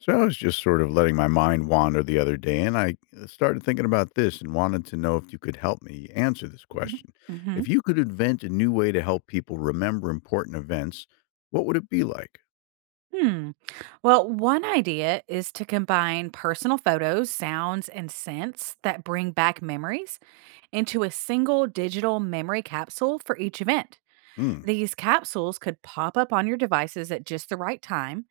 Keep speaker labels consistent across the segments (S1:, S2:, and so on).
S1: So I was just sort of letting my mind wander the other day, and I started thinking about this and wanted to know if you could help me answer this
S2: Mhm.
S1: question. If
S2: Mhm.
S1: you could invent a new way to help people remember important events, what would it be like?
S2: Hmm. Well, one idea is to combine personal photos, sounds, and scents that bring back memories into a single digital memory capsule for each event.
S1: Hmm.
S2: These capsules could pop up on your devices at just the right time.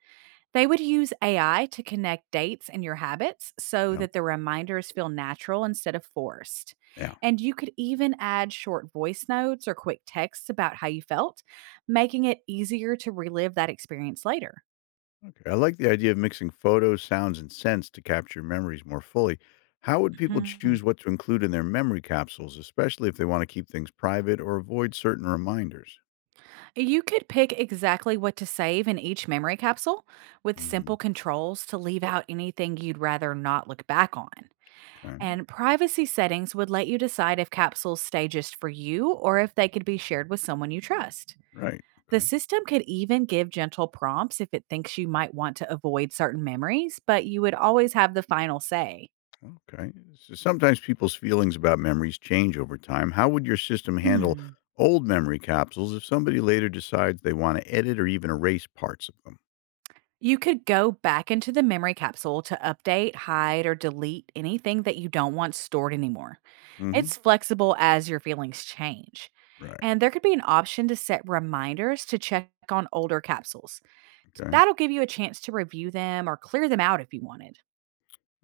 S2: They would use AI to connect dates and your habits so
S1: Yeah.
S2: that the reminders feel natural instead of forced.
S1: Yeah.
S2: And you could even add short voice notes or quick texts about how you felt, making it easier to relive that experience later.
S1: Okay. I like the idea of mixing photos, sounds, and scents to capture memories more fully. How would people
S2: Hmm.
S1: choose what to include in their memory capsules, especially if they want to keep things private or avoid certain reminders?
S2: You could pick exactly what to save in each memory capsule with
S1: Hmm.
S2: simple controls to leave out anything you'd rather not look back on.
S1: Okay.
S2: And privacy settings would let you decide if capsules stay just for you or if they could be shared with someone you trust.
S1: Right.
S2: The
S1: Okay.
S2: system could even give gentle prompts if it thinks you might want to avoid certain memories, but you would always have the final say.
S1: Okay. So sometimes people's feelings about memories change over time. How would your system handle
S2: Hmm.
S1: old memory capsules if somebody later decides they want to edit or even erase parts of them?
S2: You could go back into the memory capsule to update, hide, or delete anything that you don't want stored anymore.
S1: Hmm.
S2: It's flexible as your feelings change.
S1: Right.
S2: And there could be an option to set reminders to check on older capsules.
S1: Okay.
S2: That'll give you a chance to review them or clear them out if you wanted.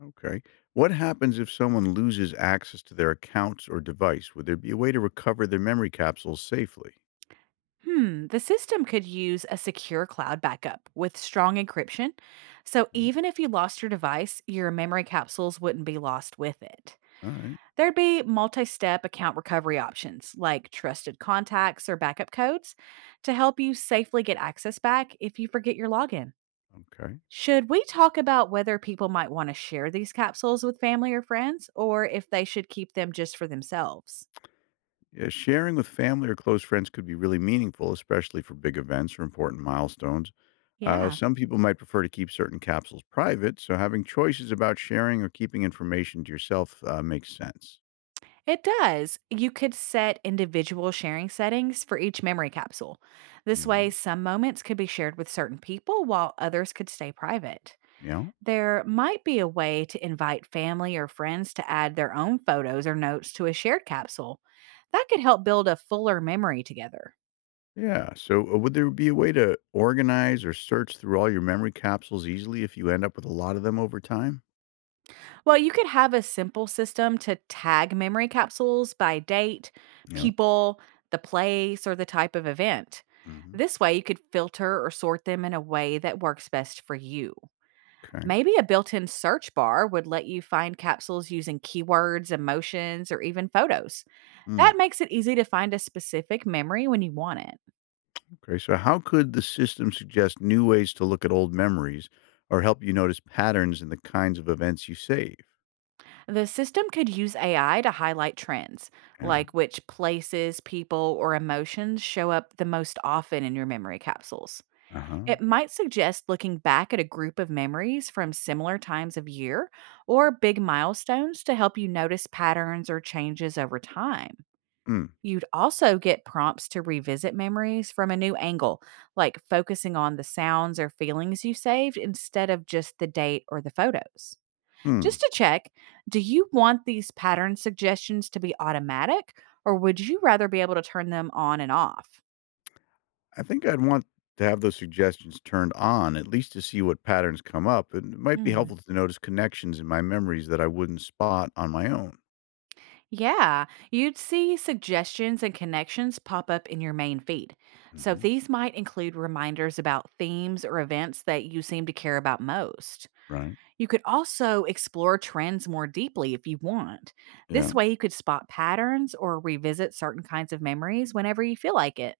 S1: Okay. What happens if someone loses access to their accounts or device? Would there be a way to recover their memory capsules safely?
S2: Hmm, the system could use a secure cloud backup with strong encryption. So
S1: Yeah.
S2: even if you lost your device, your memory capsules wouldn't be lost with it.
S1: All right.
S2: There'd be multi step account recovery options like trusted contacts or backup codes to help you safely get access back if you forget your login.
S1: Okay.
S2: Should we talk about whether people might want to share these capsules with family or friends, or if they should keep them just for themselves?
S1: Yeah, sharing with family or close friends could be really meaningful, especially for big events or important milestones.
S2: Yeah,
S1: Some people might prefer to keep certain capsules private, so having choices about sharing or keeping information to yourself, makes sense.
S2: it does. You could set individual sharing settings for each memory capsule. This way,
S1: Hmm.
S2: some moments could be shared with certain people while others could stay private.
S1: Yeah.
S2: There might be a way to invite family or friends to add their own photos or notes to a shared capsule. That could help build a fuller memory together.
S1: Yeah. So, would there be a way to organize or search through all your memory capsules easily if you end up with a lot of them over time?
S2: Well, you could have a simple system to tag memory capsules by date,
S1: Yeah.
S2: people, the place, or the type of event.
S1: Hmm.
S2: This way, you could filter or sort them in a way that works best for you.
S1: Okay.
S2: Maybe a built in search bar would let you find capsules using keywords, emotions, or even photos.
S1: Mm.
S2: That makes it easy to find a specific memory when you want it.
S1: Okay, so how could the system suggest new ways to look at old memories or help you notice patterns in the kinds of events you save?
S2: The system could use AI to highlight trends,
S1: Yeah.
S2: like which places, people, or emotions show up the most often in your memory capsules.
S1: Uh huh.
S2: It might suggest looking back at a group of memories from similar times of year or big milestones to help you notice patterns or changes over time.
S1: Hmm.
S2: You'd also get prompts to revisit memories from a new angle, like focusing on the sounds or feelings you saved instead of just the date or the photos. Just
S1: Hmm.
S2: to check, do you want these pattern suggestions to be automatic, or would you rather be able to turn them on and off?
S1: I think I'd want to have those suggestions turned on, at least to see what patterns come up. And it might be
S2: Hmm.
S1: helpful to notice connections in my memories that I wouldn't spot on my own.
S2: Yeah, you'd see suggestions and connections pop up in your main feed. So
S1: Hmm.
S2: these might include reminders about themes or events that you seem to care about most.
S1: Right.
S2: You could also explore trends more deeply if you want.
S1: Yeah.
S2: This way, you could spot patterns or revisit certain kinds of memories whenever you feel like it.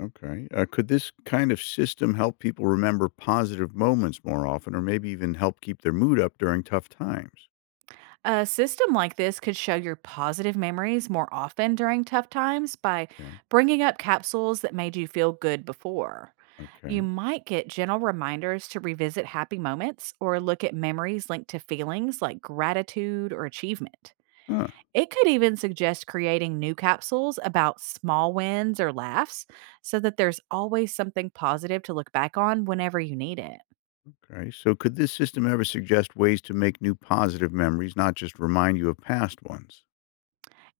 S1: Okay. Could this kind of system help people remember positive moments more often, or maybe even help keep their mood up during tough times?
S2: A system like this could show your positive memories more often during tough times by
S1: Yeah.
S2: bringing up capsules that made you feel good before. You
S1: Okay.
S2: might get gentle reminders to revisit happy moments or look at memories linked to feelings like gratitude or achievement.
S1: Huh.
S2: It could even suggest creating new capsules about small wins or laughs so that there's always something positive to look back on whenever you need it.
S1: Okay, so could this system ever suggest ways to make new positive memories, not just remind you of past ones?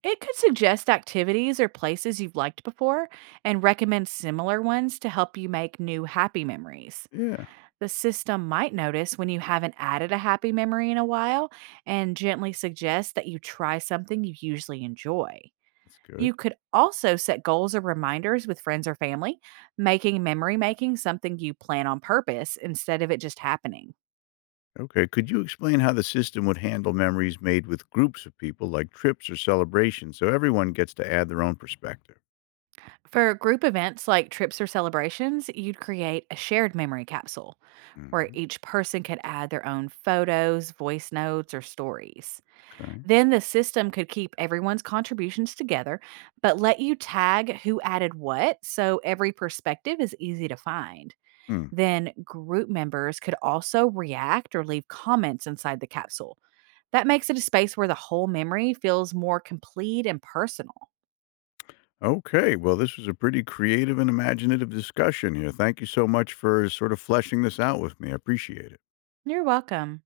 S2: It could suggest activities or places you've liked before and recommend similar ones to help you make new happy memories.
S1: Yeah,
S2: The system might notice when you haven't added a happy memory in a while and gently suggest that you try something you usually enjoy.
S1: that's good.
S2: You could also set goals or reminders with friends or family, making memory making something you plan on purpose instead of it just happening.
S1: Okay, could you explain how the system would handle memories made with groups of people, like trips or celebrations, so everyone gets to add their own perspective?
S2: For group events like trips or celebrations, you'd create a shared memory capsule where
S1: Hmm.
S2: each person could add their own photos, voice notes, or stories.
S1: Okay.
S2: Then the system could keep everyone's contributions together, but let you tag who added what so every perspective is easy to find.
S1: Hmm.
S2: Then group members could also react or leave comments inside the capsule. That makes it a space where the whole memory feels more complete and personal.
S1: Okay, well, this was a pretty creative and imaginative discussion here. Thank you so much for sort of fleshing this out with me. I appreciate it.
S2: You're welcome.